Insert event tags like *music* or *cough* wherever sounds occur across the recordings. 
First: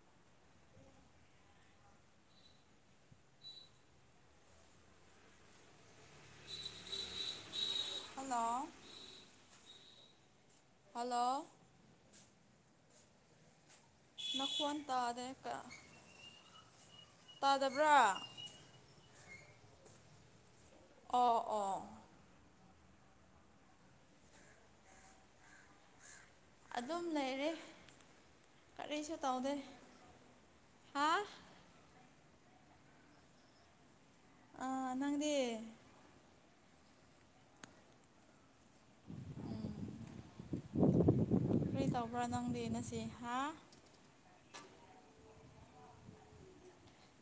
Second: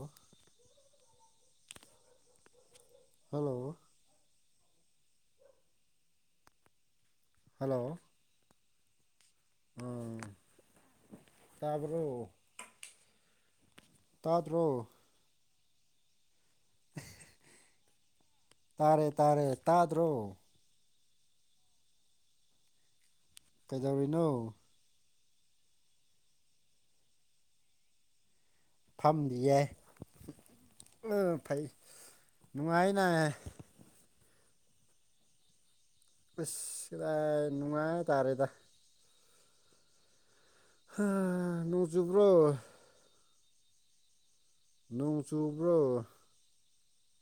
ꯑꯣ hello hello hello ꯎꯝ hello ꯇꯄ ꯃꯈꯈꯣꯟ ꯇꯥꯗ꯭ꯔꯣ ꯇꯥꯔꯦ ꯇꯥꯗꯕ꯭ꯔꯥ ꯇꯥꯔꯦ ꯇꯥꯔꯦ ꯇꯥꯗ꯭ꯔꯣ ꯑꯣ ꯑꯣ ꯀꯩꯗꯧꯔꯤꯅꯣ ꯑꯗꯨꯝ ꯂꯩꯔꯦ ꯀꯔꯤꯁꯨ ꯐꯝꯗꯤ ꯇꯧꯗꯦ ꯌꯥꯏ ꯍꯥ ꯐꯩ ꯅꯨꯡꯉꯥꯏꯅ ꯑꯥ ꯅꯪꯗꯦ ꯏꯁꯔꯥꯏ ꯅꯨꯡꯉꯥ ꯔꯦꯗꯗꯥ ꯀꯔꯤ ꯅꯣꯡ ꯇꯧꯕ꯭ꯔꯥ ꯆꯨꯞꯕ꯭ꯔꯣ ꯅꯪꯗꯤ ꯉꯁꯤ ꯍꯥ ꯅꯣꯡ ꯆꯨꯕ꯭ꯔꯣ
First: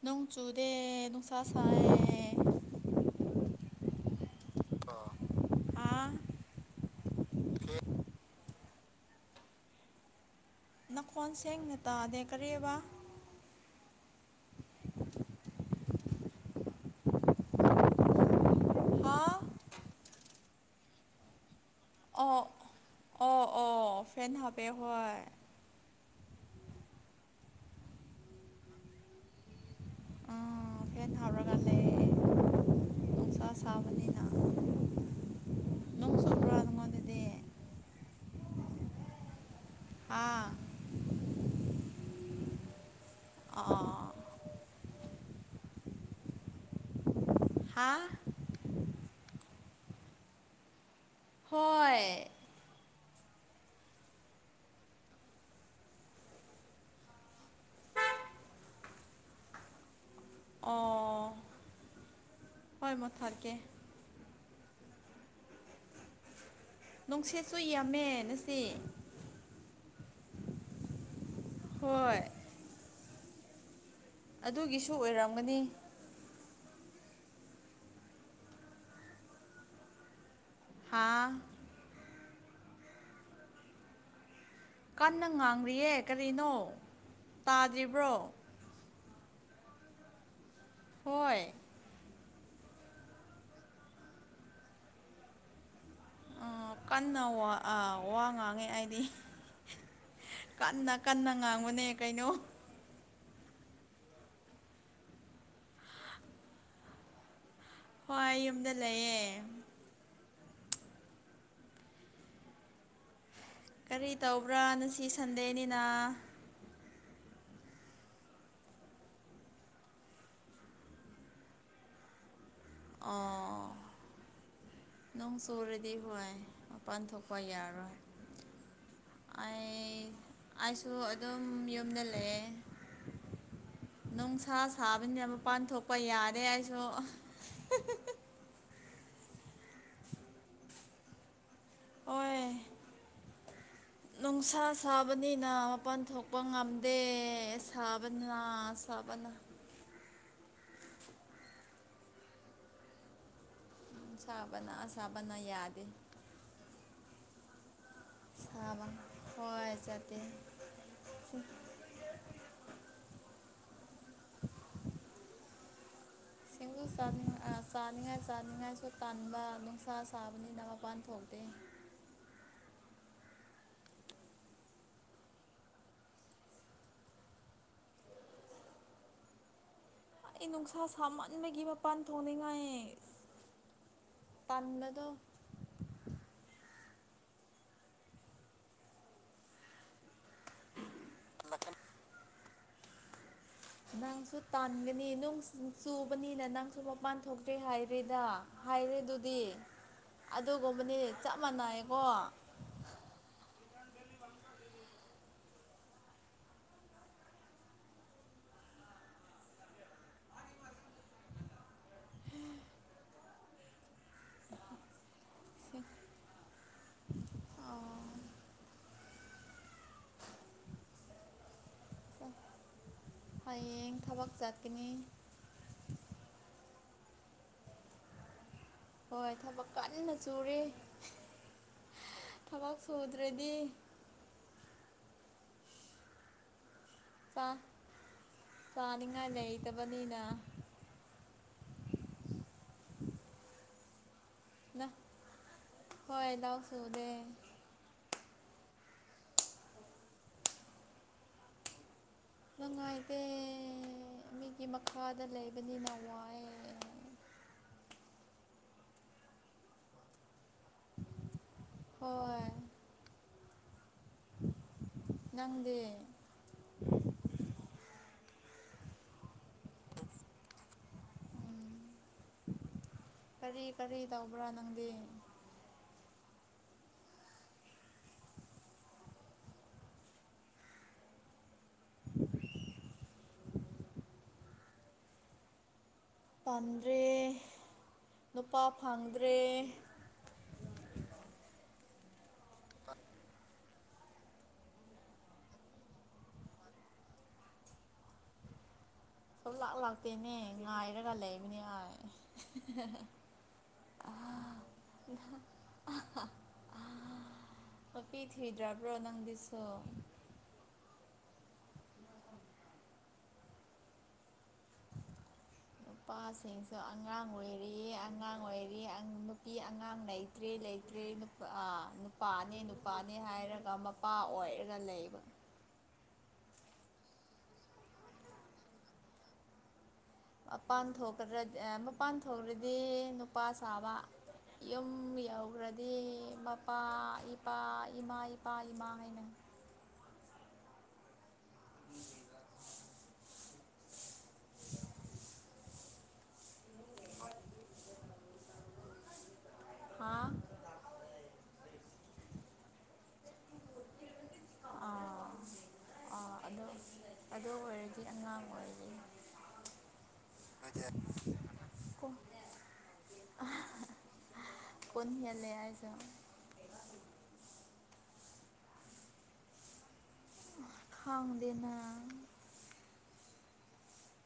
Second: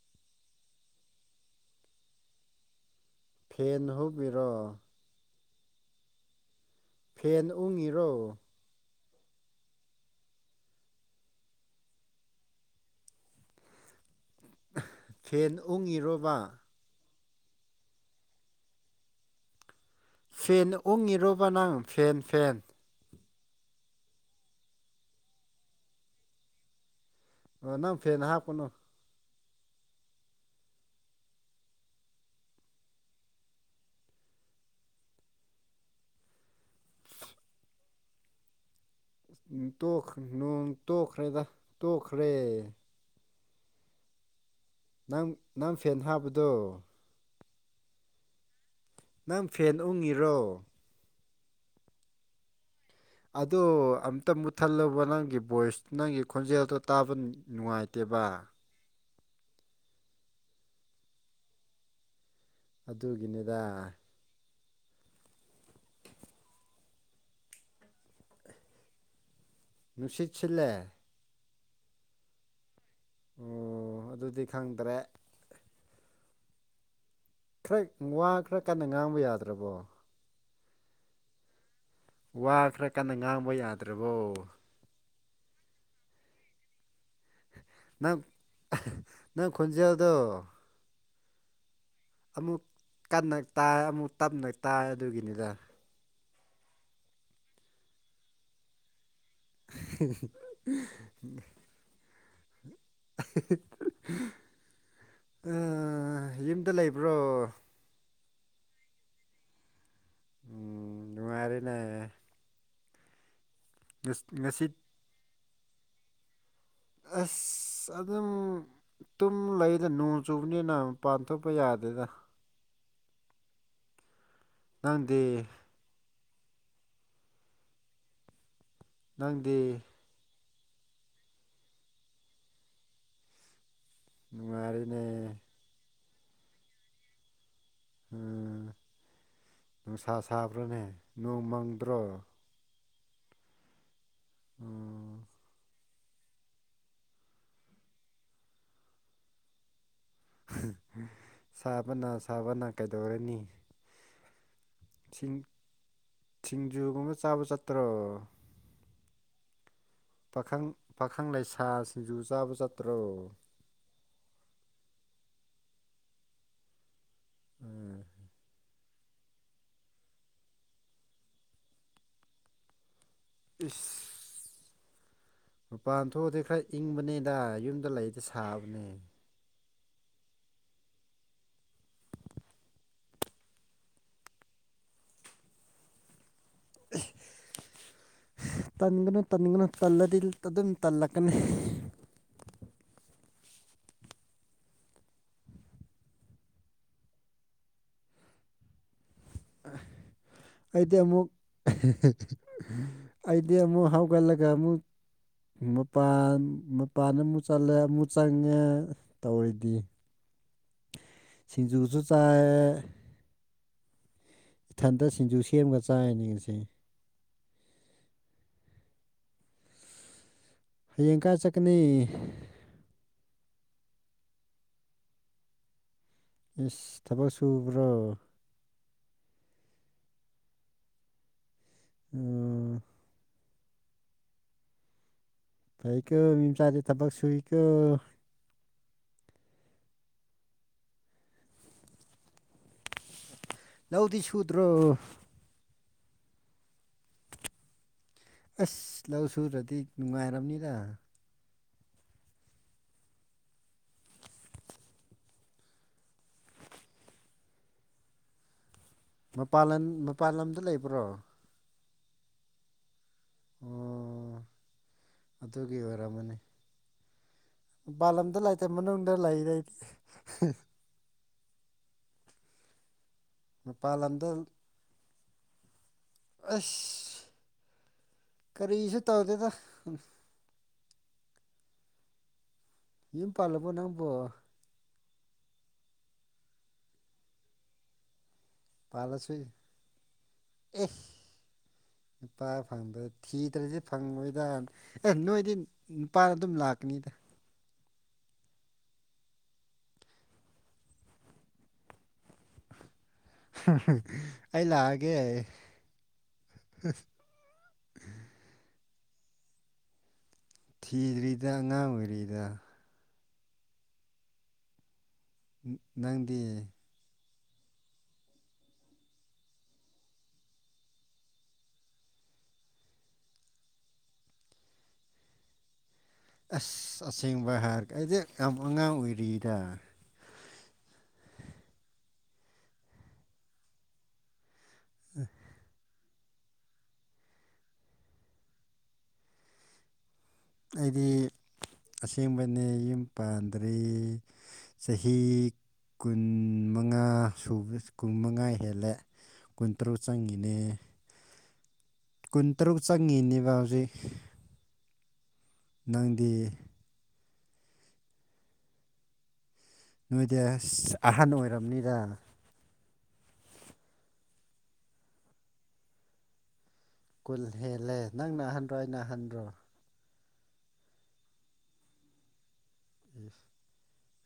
ꯅꯪ ꯆꯨꯗꯦ ꯅꯨꯡꯁ ꯁꯥꯏꯦ ꯐꯦꯟ ꯍꯧꯕꯤꯔꯣ ꯑꯥ ꯐꯦꯟ ꯎꯪꯉꯤꯔꯣ ꯅꯅꯥꯀꯣꯟ ꯁꯦꯡꯅ ꯇꯥꯗꯦ ꯀꯔꯤꯕ ꯐꯦꯟ ꯑꯣꯡꯉꯤꯔꯣꯔꯕ ꯍꯥ ꯐꯦꯟ ꯎꯪꯉꯤꯔꯣꯕ ꯅꯪ ꯐꯦꯟ ꯐꯦꯟ ꯑꯣꯐ ꯑꯦꯦꯟ ꯍꯥꯦ ꯍ ꯑꯣꯅ ꯐꯦ ꯅꯍꯥ ꯀꯅ ꯑ ꯀꯦꯟ ꯊꯥꯎꯔꯒ ꯂꯩ ꯑꯁꯥꯕꯅꯤꯅ ꯍꯥ ꯅꯣꯡ ꯇꯣꯛꯈ꯭ꯔꯦꯗ ꯇꯣꯛꯈ꯭ꯔꯦ ꯑꯥ ꯅꯪ ꯅꯪ ꯐꯦꯟ ꯍꯥꯞꯄꯗꯣ ꯍꯥ ꯅꯪ ꯐꯦꯟ ꯎꯪꯉꯤꯔꯣ ꯍꯣꯏ ꯑꯗꯣ ꯑꯝꯇ ꯃꯨꯠꯊꯜꯂꯨꯕ ꯅꯪꯒꯤ ꯚꯣꯏꯁ ꯅꯪꯒꯤ ꯈꯣꯟꯖꯦꯜꯗꯣ ꯇꯥꯕ ꯅꯨꯡꯉꯥꯏꯇꯦꯕ ꯕꯕꯥ ꯑꯣ ꯑꯗꯨꯒꯤꯅꯤꯗ ꯅꯨꯡꯁꯤꯦꯠꯁꯨ ꯌꯥꯝꯃꯦ ꯅ ꯁꯤ ꯅꯨꯡꯁꯤꯠꯁꯤꯂꯦ ꯍꯣꯏ ꯑꯣ ꯑꯗꯨꯗꯤ ꯈꯪꯗ꯭ꯔꯦ ꯈꯔ ꯋꯥ ꯈꯔ ꯀꯟꯅ ꯉꯥꯡꯕ ꯌꯥꯗ꯭ꯔꯕꯣ ꯍꯥꯥ ꯋꯥꯈ꯭ꯔ ꯀꯥꯟꯗ ꯉꯥꯡꯕ ꯌꯥꯗ꯭ꯔꯕꯣ ꯀꯟꯅ ꯉꯥꯡꯂꯤꯔꯤꯌꯦ ꯀꯔꯤꯅꯣ ꯅꯪ ꯅꯪ ꯈꯨꯟꯖꯦꯜꯗ ꯍꯣꯏ ꯑꯃꯨꯛ ꯀꯟꯅ ꯇꯥꯏ ꯑꯃꯨꯛ ꯇꯞꯅ ꯇꯥꯏ ꯑꯗꯨꯒꯤꯅꯤꯗ ꯀꯟꯅ ꯋꯥ ꯉꯥꯡꯉꯦ ꯑꯩꯗꯤ ꯀꯟꯅ ꯀꯟꯅ ꯉꯥꯡꯕꯅꯦ ꯀꯩꯅꯣ ꯌꯨꯝꯗ ꯂꯩꯕ꯭ꯔꯣ ꯍꯣꯏ ꯌꯨꯝꯗ ꯂꯩꯌꯦ ꯎꯝ ꯅꯨꯡꯉꯔꯤꯅꯦ ꯀꯔꯤ ꯇꯧꯕ꯭ꯔꯥ ꯉꯁꯤ ꯁꯟꯗꯦꯅꯤꯅ ꯑꯁ ꯑꯁ ꯑꯗꯨꯝ ꯇꯨꯝ ꯂꯩꯗ ꯅꯣꯡ ꯆꯨꯕꯅꯤꯅꯄꯥꯟ ꯊꯣꯛꯄ ꯌꯥꯗꯦꯗ ꯑꯣ ꯅꯣꯡ ꯅꯪꯗꯤ ꯆꯨꯔꯗꯤ ꯍꯣꯏ ꯃꯄꯥꯟ ꯊꯣꯛꯄ ꯌꯥꯔꯣꯏ ꯅꯪꯗꯤ ꯑꯩꯁꯨ ꯑꯗꯨꯝ ꯌꯨꯝꯗ ꯂꯩꯑꯦ ꯅꯨꯡꯁꯥ ꯁꯥꯕꯅꯤꯅ ꯅꯨꯡꯉꯥꯏꯔꯤꯅꯦ ꯃꯄꯥꯟ ꯊꯣꯛꯄ ꯌꯥꯔꯦ ꯑꯩꯁꯨ ꯎ ꯅꯨꯡꯁꯥ ꯁꯥꯕ꯭ꯔꯥꯅꯦ ꯅꯣꯡ ꯃꯪꯗ꯭ꯔꯣ ꯍꯣꯏ ꯅꯨꯡꯁꯥ ꯎꯝ ꯁꯥꯕꯅꯤꯅ ꯄꯟ ꯊꯣꯛꯄ ꯉꯝꯗꯦ ꯁꯥꯕꯅ ꯁꯥꯕꯅ ꯁꯥꯕꯅ ꯁꯥꯕꯅ ꯀꯩꯗꯧꯔꯅꯤ ꯁꯥꯕꯅ ꯁꯥꯕꯅ ꯌꯥꯗꯦ ꯁꯤꯡꯖꯨꯒꯨꯝꯕ ꯆꯥꯕ ꯆꯠꯇ꯭ꯔꯣ ꯁꯥꯕ ꯍꯣꯏ ꯆꯠ ꯄꯥꯈꯪ ꯄꯥꯈꯪ ꯂꯩꯁꯥ ꯁꯤꯡꯖꯨ ꯆꯥꯕ ꯆꯠꯇ꯭ꯔꯣ ꯁ ꯁꯅꯤ ꯎꯝ ꯁꯅꯤ ꯇꯟꯥꯟꯕ ꯅꯨꯡꯁꯥ ꯁꯥꯕꯅꯤꯅ ꯃꯄꯥꯟ ꯊꯣꯛꯇꯦ ꯑ ꯂꯨꯄꯥ ꯑ ꯊꯣꯛꯑꯗꯤ ꯈꯔ ꯏꯪꯕꯅꯦꯗ ꯌꯨꯝꯗ ꯂꯩꯗ ꯁꯥꯕꯅꯦ ꯑꯩ ꯅꯨꯡꯁꯥ ꯁꯥꯃꯟꯕꯒꯤ ꯃꯄꯥꯟ ꯊꯣꯡꯅꯤꯡꯉꯥꯏ ꯇꯝꯕꯗꯣ ꯇꯟꯒꯅꯨ ꯇꯟꯒꯅꯨ ꯇꯜꯂꯗꯤ ꯑꯗꯨꯝ ꯇꯜꯂꯛꯀꯅꯤ *inaudible* ꯅꯪꯁꯨ ꯇꯥꯟꯒꯅꯤ ꯅꯨꯡ ꯆꯨꯕꯅꯤꯅ ꯅꯪꯁꯨ ꯃꯄꯥꯟ ꯊꯣꯛꯇ꯭ꯔꯦ ꯍꯥꯏꯔꯦꯗ ꯍꯥꯏꯥꯏꯔꯦ ꯑꯩꯗꯤ ꯑꯃꯨꯛ ꯆꯞ ꯃꯥꯟꯅꯩꯀꯣ ꯑꯩꯗꯤ ꯑꯃꯨꯛ ꯊꯥꯎꯒꯂ ꯀꯃ ꯃꯄꯥꯟ ꯃꯄꯥꯟ ꯑꯃꯨꯛ ꯆꯠꯂꯦ ꯑꯃꯨꯛ ꯆꯪꯉꯦ ꯇꯧꯔꯤꯗꯤ ꯑ ꯁꯤꯡꯖꯨꯁꯨ ꯆꯥꯏ ꯏꯊꯟꯇ ꯁꯤꯡꯖꯨ ꯁꯦꯝꯃꯒ ꯆꯥꯏꯅꯦ ꯉꯁꯦ ꯍꯌꯦꯡꯀꯥ ꯆꯀꯅꯤ ꯍꯌꯦꯡ ꯊꯕꯛ ꯆꯠꯀꯅꯤ ꯏꯁ ꯊꯕꯛ ꯁꯨꯕ꯭ꯔꯣ ꯍꯣꯏ ꯊꯕꯛ ꯀꯟꯅ ꯆꯨꯨꯔꯦ ꯊꯕꯛ ꯎꯝ ꯁꯨꯗ꯭ꯔꯗꯤ ꯐꯩ ꯀꯣ ꯃꯤ ꯆ ꯆꯥꯅꯤꯡꯉꯥꯏ ꯂꯩꯇꯕꯅꯤꯅ ꯅꯧꯗꯤ ꯅ ꯁꯨꯗ꯭ꯔꯣ ꯍꯣꯏ ꯂꯗꯥ ꯁꯧꯗꯦ ꯑꯁ ꯂꯧ ꯁꯨꯔꯗꯤ ꯅꯨꯡꯉꯥꯏꯔꯕꯅꯤꯗ ꯅꯨꯪꯉꯥꯏꯇꯦ ꯃꯤꯒꯤ ꯃꯈꯥꯗ ꯂꯩꯕꯅꯤꯅ ꯋꯥꯏ ꯃꯄꯥꯟ ꯂꯝ ꯃꯄꯥꯟ ꯂꯝꯗ ꯂꯩꯕ꯭ꯔꯣ ꯍꯣꯏ ꯑꯣ ꯑꯗꯨꯒꯤ ꯅꯪꯗꯤ ꯑꯣꯏꯔꯝꯃꯅꯤ ꯃ ꯄꯂꯝꯗ ꯇ ꯃꯅ ꯎꯗꯔ ꯂꯏꯔ ꯏꯗꯤ ꯀꯔꯤ ꯃꯄꯥꯟ ꯀꯔꯤ ꯂꯝꯗ ꯇꯧꯕ꯭ꯔꯥ ꯅꯪꯗꯤ ꯑꯁ ꯀꯔꯤꯁꯨ ꯇꯧꯗꯦꯗ ꯝꯌꯨꯝ ꯄꯜꯂꯕꯣ ꯅꯪꯕꯣ ꯄꯥꯟꯗ꯭ꯔꯦ ꯅꯨꯄꯥ ꯄꯥꯜꯂꯁꯨ ꯐꯪꯗ꯭ꯔꯦ ꯑꯦ ꯅꯨꯄꯥ ꯐꯪꯗ ꯊꯤꯗ꯭ꯔꯗꯤ ꯐꯪꯉꯣꯏꯗ ꯑꯦ ꯅꯣꯏꯗꯤ ꯅꯨꯄꯥꯅ ꯑꯗꯨꯝ ꯂꯥꯛꯀꯅꯤ ꯗ ꯁꯨꯡ ꯂꯥꯛ ꯂꯥꯛꯇꯦꯅꯦ ꯉꯥꯏꯔꯒ ꯂꯩꯕꯅꯦ ꯍꯥꯏ ꯑꯩ ꯂꯥꯛꯑꯒꯦ ꯅꯨꯄꯤ ꯊꯤꯗ꯭ꯔꯕ꯭ꯔꯣ ꯅꯪꯗꯤꯁꯨ ꯊꯤꯗ꯭ꯔꯤꯗ ꯑꯉꯥꯡ ꯑꯣꯏꯔꯤꯗ ꯅꯪꯗꯤ ꯑꯣꯏꯔꯤ ꯑꯉꯥꯡ ꯑꯣꯏꯔꯤ ꯅꯪ ꯅꯨꯄꯤ ꯑꯉꯥꯡ ꯂꯩꯇ꯭ꯔꯦ ꯂꯩꯇ꯭ꯔꯦ ꯅꯨꯄꯥꯅꯦ ꯅꯨꯄꯥꯅꯦ ꯍꯥꯏꯔꯒ ꯄꯥ ꯑꯣꯏꯔꯒ ꯂꯩꯕ ꯑꯁ ꯑꯁꯦꯡꯕ ꯍꯥꯏꯔꯒ ꯑꯩꯗꯤ ꯌꯥꯝ ꯑꯉꯥꯡ ꯑꯣꯏꯔꯤꯗ ꯃꯄꯥꯟ ꯊꯣꯛꯈ꯭ꯔꯗꯤ ꯑꯥ ꯃꯄꯥꯟ ꯊꯣꯛꯈ꯭ꯔꯗꯤ ꯅꯨꯄꯥ ꯁꯥꯕ ꯌꯨꯝ ꯌꯥꯎꯒꯔꯗꯤ ꯏꯃꯄꯥ ꯏꯄꯥ ꯏꯃꯥ ꯏꯄꯥ ꯏꯃꯥ ꯍꯥꯏꯅ ꯑꯩꯗꯤ ꯑꯁꯦꯡꯕꯅꯦ ꯌꯨꯝ ꯄꯥꯟꯗ꯭ꯔꯤ ꯆꯍꯤ ꯀꯨꯟ ꯃꯉꯥ ꯁꯨꯕ ꯀꯨꯟ ꯃꯉꯥ ꯍꯦꯜꯂꯦ ꯀꯨꯟꯇꯔꯨꯛ ꯍꯥ ꯆꯪꯉꯤꯅꯦ ꯀꯨꯟꯇꯔꯨꯛ ꯆꯪꯉꯤꯅꯦꯕ ꯍꯧꯖꯤꯛ ꯑꯥ ꯅꯪꯗꯤ ꯑꯥ ꯑꯗꯣ ꯑꯗꯨ ꯑꯣꯏꯔꯗꯤ ꯑꯉꯥꯡ ꯑꯣꯏꯔꯤ ꯅꯣꯏꯗꯤ ꯑꯁ ꯑꯍꯟ ꯑꯣꯏꯔꯝꯅꯤꯗ ꯀꯟ ꯍꯦꯜꯂꯦ ꯍꯥꯏꯗꯣ ꯀꯨꯜ ꯍꯦꯜꯂꯦ ꯅꯪꯅ ꯑꯍꯟꯗ꯭ꯔꯣ ꯑꯩꯅꯥ ꯍꯟꯗ꯭ꯔꯣ ꯈꯪꯗꯅ ꯏꯁ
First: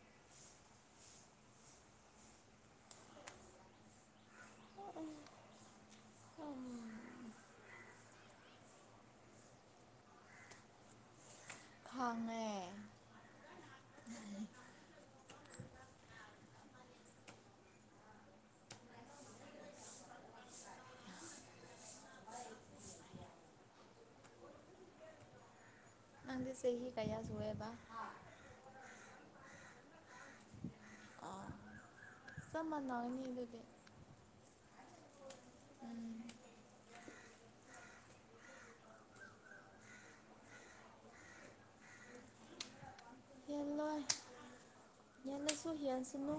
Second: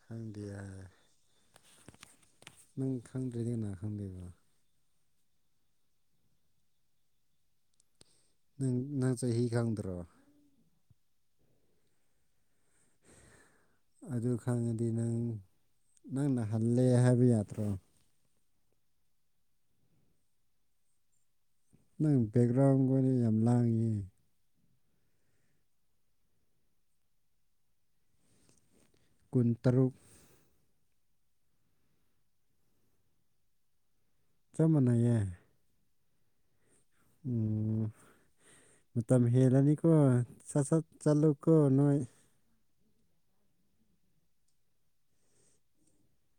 ꯈꯪꯗꯤꯌꯦ ꯅꯪ ꯈꯪꯗ꯭ꯔꯗꯤ ꯅꯥ ꯈꯪꯗꯣꯏꯕ ꯅꯪ ꯅꯪ ꯆꯍꯤ ꯈꯪꯗ꯭ꯔꯣ ꯈꯉꯦ ꯑꯗꯨ ꯈꯪꯉꯗꯤ ꯅꯪ ꯅꯪꯅ ꯍꯜꯂꯦ ꯍꯥꯏꯕꯤ ꯌꯥꯇ꯭ꯔꯣ ꯅꯪ ꯕꯦꯛꯒ꯭ꯔꯥꯎꯟꯒ ꯒꯣꯏꯗꯣ ꯌꯥꯝ ꯂꯥꯡꯉꯤ ꯅꯪꯗꯤ ꯆꯍꯤ ꯀꯌꯥ ꯁꯨꯋꯦꯕ ꯀꯨꯟꯇꯔꯨꯛ ꯑꯥ ꯁꯃꯟꯅꯅꯤ ꯑꯗꯨꯗꯤ ꯆꯞ ꯃꯥꯟꯅꯩꯌꯦ ꯎꯝ ꯃꯇꯝ ꯃꯇꯝ ꯍꯦꯜꯂꯅꯤꯀꯣ ꯁꯥ ꯁꯠ ꯆꯥꯂꯨꯀꯣ ꯅꯣꯏ ꯍꯦꯜꯂꯣꯏ ꯍꯦꯜꯂꯁꯨ ꯍꯦꯜꯁꯅꯨ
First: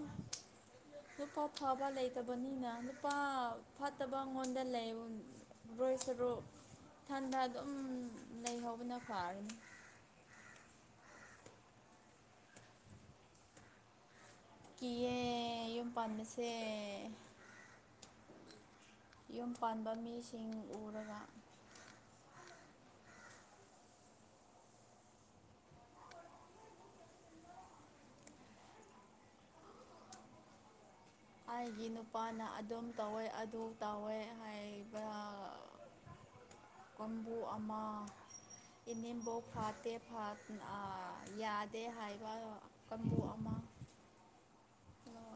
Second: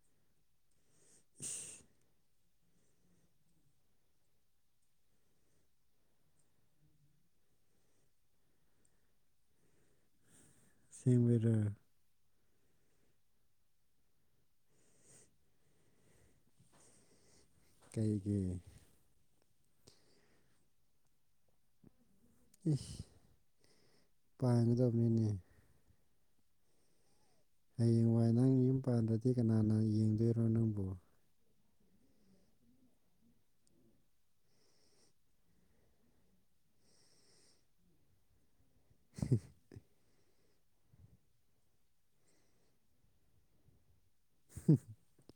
ꯅꯨꯄꯥ ꯐꯕ ꯂꯩ ꯇꯕꯅꯤꯅ ꯅꯨꯄꯥ ꯐꯠꯇꯕ ꯉꯣꯟꯗ ꯂꯩ ꯔꯣꯏ ꯁꯔꯨꯛ ꯊꯟꯗ ꯑꯗꯨꯝ ꯂꯩꯍꯧꯕꯅ ꯐꯥꯔꯅꯤ ꯁꯦꯡꯕꯤꯔꯣ ꯀꯤꯌꯦ ꯌꯨꯝ ꯄꯥꯟꯕꯁꯦ ꯀꯩꯒꯤ ꯌꯨꯝ ꯄꯥꯟꯕ ꯃꯤꯁꯤꯡ ꯎꯔꯒ ꯏꯁ ꯄꯥꯏꯒꯗꯕꯅꯤꯅꯦ ꯍꯌꯦꯡꯋꯥꯏ ꯅꯪ ꯌꯨꯝ ꯄꯥꯟꯗꯗꯤ ꯀꯅꯥꯅ ꯌꯦꯡꯗꯣꯏꯔꯣ ꯅꯪꯕꯣ ꯑꯩꯒꯤ ꯅꯨꯄꯥꯅ ꯑꯗꯨꯝ ꯇꯧꯋꯦ ꯑꯗꯨ ꯇꯧꯋꯦ ꯍꯥꯏꯕ ꯀꯣꯟꯕꯨ ꯑꯃ ꯏꯅꯦꯝꯕꯣꯛ ꯐꯥꯠꯇꯦ ꯐꯥ ꯌꯥꯗꯦ ꯍꯥꯏꯕ ꯀꯥꯡꯕꯨ ꯑꯃ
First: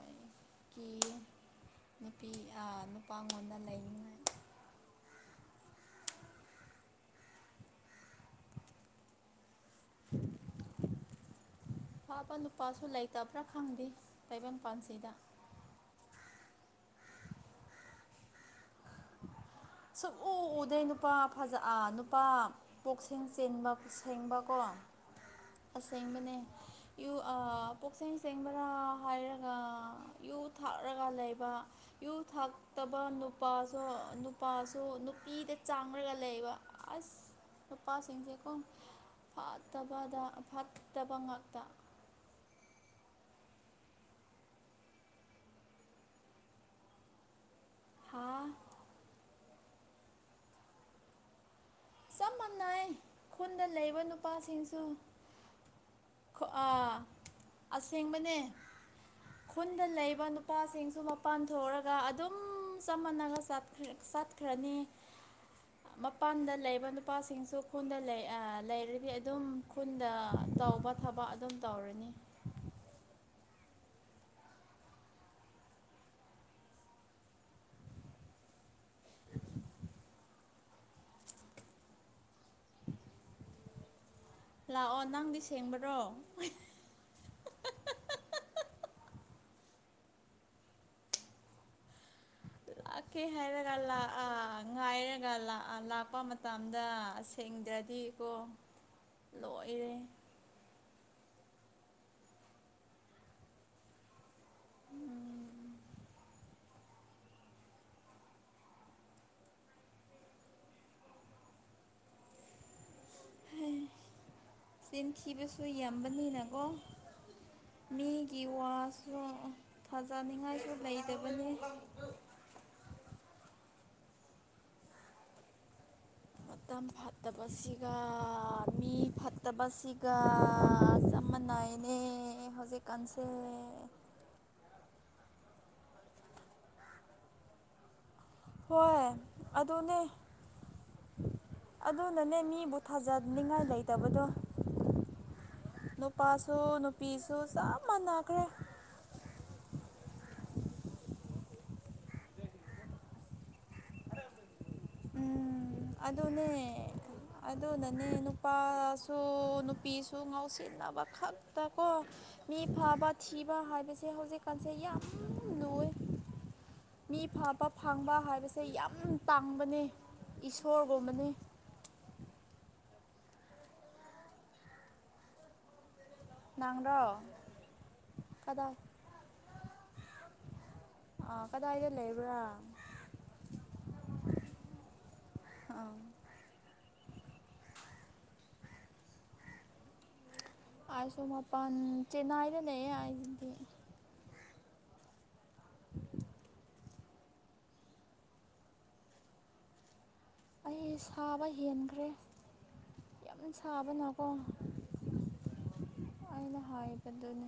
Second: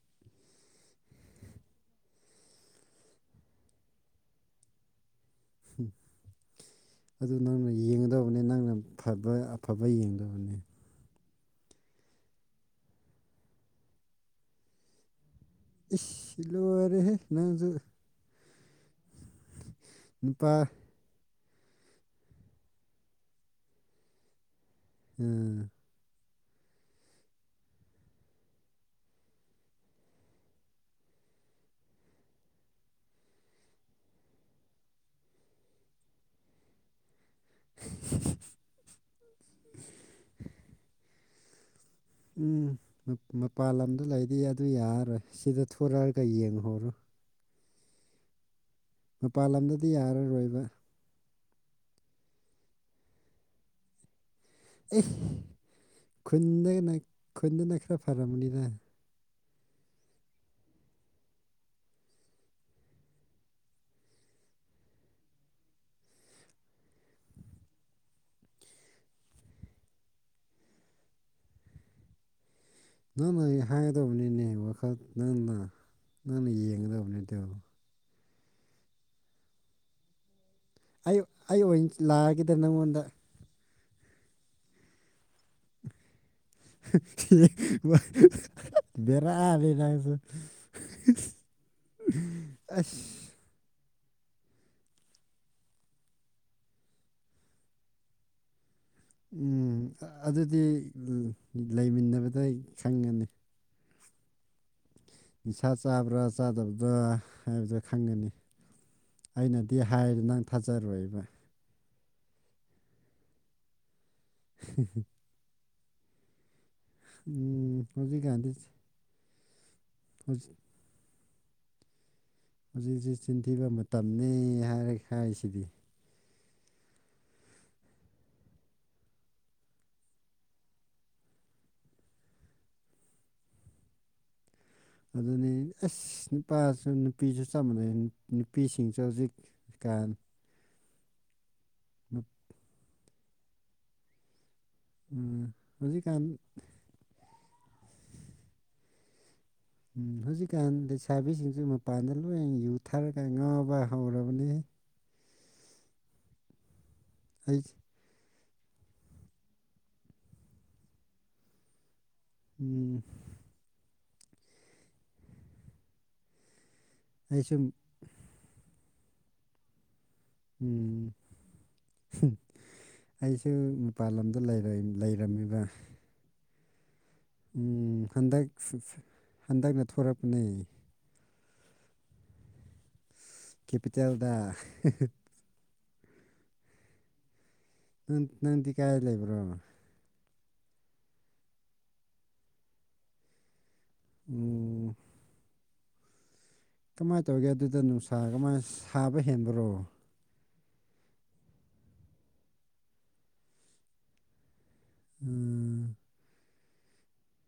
ꯑꯩ ꯀ ꯅꯨꯄꯤ ꯅꯨꯄꯥ ꯑꯩꯉꯣꯟꯗ ꯂꯩꯅꯤꯡꯉꯥꯏ ꯑꯗꯨ ꯅꯪꯅ ꯌꯦꯡꯒꯗꯕꯅꯤ ꯅꯪꯅ ꯐꯕ ꯑꯐꯕ ꯌꯦꯡꯗꯕꯅꯤ ꯐꯥꯕ ꯅꯨꯄꯥꯁꯨ ꯂꯩꯇꯕ꯭ꯔꯥ ꯈꯪꯗꯦ ꯇꯥꯏꯕꯪ ꯄꯥꯟꯁꯤꯗ ꯁꯤꯂꯣꯏꯔꯦꯍꯦ ꯅꯪꯁꯨ ꯁꯣ ꯑꯣ ꯅꯨꯄꯥ ꯑꯣꯗꯅꯨ ꯄ ꯐꯖ ꯅꯨꯄꯥ ꯄꯣꯛ ꯁꯦꯡ ꯆꯦꯟꯕ ꯁꯦꯡꯕꯀꯣ ꯑꯁ ꯑꯥ ꯑꯁꯦꯡꯕꯅꯦ ꯄꯨꯛꯆ ꯁꯦꯡꯕꯔꯥ ꯍꯥꯏꯔꯒ ꯌꯨ ꯊꯥꯛꯔꯒ ꯂꯩꯕ ꯨ ꯊꯥꯛꯇꯕ ꯅꯨꯄꯥꯁꯨ ꯅꯨꯄꯥꯁꯨ ꯅꯨꯄꯤꯗ ꯆꯥꯡꯔꯒ ꯂꯩꯕ ꯑꯁ ꯅꯨꯨꯄꯥꯁꯤꯡꯁꯦꯀꯣ ꯐꯠꯇꯕꯗ ꯐꯠꯇꯕ ꯉꯥꯛꯇ ꯎꯝ ꯃꯄꯥꯜ ꯂꯝꯗ ꯂꯩꯗꯤ ꯑꯗꯨ ꯌꯥꯔꯔꯣꯏ ꯁꯤꯗ ꯊꯣꯔꯛꯑꯒ ꯌꯦꯡꯍꯧꯔꯣ ꯍꯥ ꯃꯄꯥꯟ ꯂꯝꯗꯗꯤ ꯌꯥꯔꯔꯣꯏꯕ ꯆꯞ ꯃꯥꯟꯅꯩ ꯈꯨꯟꯗ ꯂꯩꯕ ꯅꯨ ꯑꯦ ꯈꯨꯟꯗ ꯑꯥ ꯈꯨꯟꯗꯅ ꯈꯔ ꯑꯁꯦꯡꯕꯅꯦ ꯐꯔꯝꯃꯅꯤꯗ ꯈꯨꯟꯗ ꯂꯩꯕ ꯅꯨꯄꯥꯁꯤꯡꯁꯨ ꯃꯄꯥꯟ ꯊꯣꯛꯑꯒ ꯑꯗꯨꯝ ꯆꯞꯃꯥꯟꯅꯒ ꯈ꯭ꯔꯅꯤ ꯃꯄꯟꯗ ꯂꯩ ꯏꯕ ꯅꯨꯄꯥꯁꯤꯡꯁꯨ ꯈꯨꯟꯗ ꯂꯩꯔꯗꯤ ꯑꯗꯨꯝ ꯈꯨꯟꯗ ꯇꯧꯕ ꯊꯕꯛ ꯑꯗꯨꯝ ꯇꯧꯔ ꯍꯅꯤ ꯅꯪ ꯅꯪ ꯑꯩ ꯍꯥꯏꯒꯗꯕꯅꯤꯅꯦ ꯋꯥꯈꯜ ꯅꯪꯅ ꯅꯪ ꯌꯦꯡꯉꯗ ꯑꯕꯅꯦꯇꯦ ꯑꯣꯏꯔꯕ ꯑꯩ ꯑꯩ ꯑꯣꯏꯅ ꯂꯥꯛꯑꯈꯤꯗ ꯅꯪꯉꯣꯟꯗ ꯂꯥꯛꯑꯣ ꯅꯪꯗꯤ ꯁꯦꯡꯕ꯭ꯔꯣ ꯕꯦꯔ ꯅꯦ ꯅꯪꯁꯨ *inaudible* ꯂ ꯀꯦ ꯑꯁ ꯍꯥꯏꯔꯒꯂ ꯉꯥꯏꯔꯒ ꯂꯥꯛꯄ ꯃꯇꯝꯗꯁꯦꯡꯗ꯭ꯔꯗꯤꯀꯣ ꯎꯝ ꯑꯗꯨꯗꯤ ꯂꯩꯃꯤꯟꯅꯕꯗ ꯑꯩ ꯈꯪꯒꯅꯤ ꯅꯤꯁꯥ ꯆꯥꯕ꯭ꯔꯥ ꯆꯥꯗꯕꯗꯥ ꯍꯥꯏꯕꯗꯣ ꯈꯪꯒꯅꯤ ꯑꯩꯅꯗꯤ ꯍꯥꯏꯔꯦ ꯅꯪ ꯊꯥꯖꯔꯣꯏꯕ ꯆꯤꯟꯊꯤꯕꯁꯨ ꯌꯥꯝꯕꯅꯤꯅꯀꯣ ꯎꯝ ꯃꯤꯒꯤ ꯍꯧꯖꯤꯛꯀꯥꯟꯗꯤ ꯋꯥꯁꯨ ꯍꯧꯖꯤꯛ ꯐꯖꯅꯤꯡꯉꯥꯏꯁꯨ ꯂꯩꯇꯕ ꯍꯧꯖꯤꯛ ꯍꯧꯖꯤꯛ ꯆꯤꯟꯊꯤꯕ ꯃꯇꯝꯅꯤ ꯍꯥꯏꯔ ꯍꯥꯏꯁꯤꯗꯤ ꯍꯠꯇ ꯌꯥꯝ ꯐꯠꯇꯕꯁꯤꯒ ꯃꯤ ꯐꯠꯇꯕꯁꯤꯒ ꯆꯃꯥꯟꯅꯩ ꯑꯅꯦ ꯍꯧꯖꯤꯛꯀꯥꯟꯁꯦ ꯑꯗꯨꯅꯤ ꯑꯁ ꯅꯨꯄꯥꯁꯨ ꯅꯨꯄꯤꯁꯨ ꯆꯞ ꯃꯥꯟꯅꯩ ꯅꯨꯄꯤꯁꯤꯡꯁꯦ ꯍꯣꯏ ꯑꯗꯨꯅꯦ ꯍꯧꯖꯤꯛꯀꯥꯟ ꯑꯗꯨꯅꯅꯦ ꯃꯤꯕꯨ ꯊꯥꯖꯅꯤꯡꯉꯥꯏ ꯂꯩꯇꯕꯗꯣ ꯍꯧꯖꯤꯛꯀꯥꯟ ꯅꯨꯄꯥꯁꯨ ꯅꯨꯄꯤꯁꯨ ꯆꯞ ꯃꯥꯟꯅꯈ꯭ꯔꯦ ꯍꯧꯖꯤꯛꯀꯥꯟ ꯂꯩꯁꯥꯕꯤꯁꯤꯡꯁꯨ ꯃꯄꯥꯟꯗ ꯂꯣꯏꯅ ꯌꯨ ꯊꯥꯔꯒ ꯉꯥꯎꯕ ꯍꯧꯔꯕꯅꯤ ꯎ ꯑꯗꯨꯅꯦ ꯑꯩ ꯑꯗꯨꯅꯅꯦ ꯅꯨꯄꯥꯁꯨ ꯅꯨꯄꯤꯁꯨ ꯉꯥꯎꯁꯤꯟꯅꯕ ꯈꯛꯇꯀꯣ ꯃꯤ ꯎꯝ ꯐꯥꯕ ꯊꯤꯕ ꯍꯥꯏꯕꯁꯦ ꯍꯧꯖꯤꯛꯀꯥꯟꯁꯦ ꯌꯥꯝ ꯂꯨꯏ ꯃꯤ ꯐꯕ ꯑꯩꯁꯨ ꯐꯥꯡꯕ ꯍꯥꯏꯕꯁꯦ ꯌꯥꯝ ꯇꯥꯡꯕꯅꯦ ꯎꯝ ꯏꯁꯣꯔꯒꯨꯝꯕꯅꯤ ꯑꯩꯁꯨ ꯃꯄꯥꯟ ꯂꯝꯗ ꯂꯩꯔꯝꯃꯤꯕ ꯅꯪ꯭ꯔꯣ ꯎꯝ ꯍꯟꯗꯛ ꯍꯟꯗꯛꯅ ꯊꯣꯔꯛꯄꯅꯦ ꯑꯥ ꯀꯗꯥꯏꯗ ꯂꯩꯕ꯭ꯔꯥ ꯀꯦꯄꯤꯆꯦꯜꯗ ꯑꯥ ꯅꯪꯗꯤ ꯀꯥꯏ ꯂꯩꯕ꯭ꯔꯣ ꯑ ꯁꯣꯃꯄꯥꯟ ꯆꯅꯏꯗ ꯂꯩꯦ ꯍꯥꯏꯗꯤ ꯎꯝ ꯀꯃꯥꯏꯅ ꯇꯧꯒꯦ ꯑꯗꯨꯗ ꯅꯨꯡꯁꯥ ꯀꯃꯥꯏꯅ ꯁꯥꯕ ꯍꯦꯟꯕꯔꯣ ꯑꯩ ꯁꯥꯕ ꯍꯦꯟꯈ꯭ꯔꯦ ꯌꯥꯝ ꯁꯥꯕꯅꯀꯣ ꯎꯝ ꯍꯕꯗꯨꯅꯤ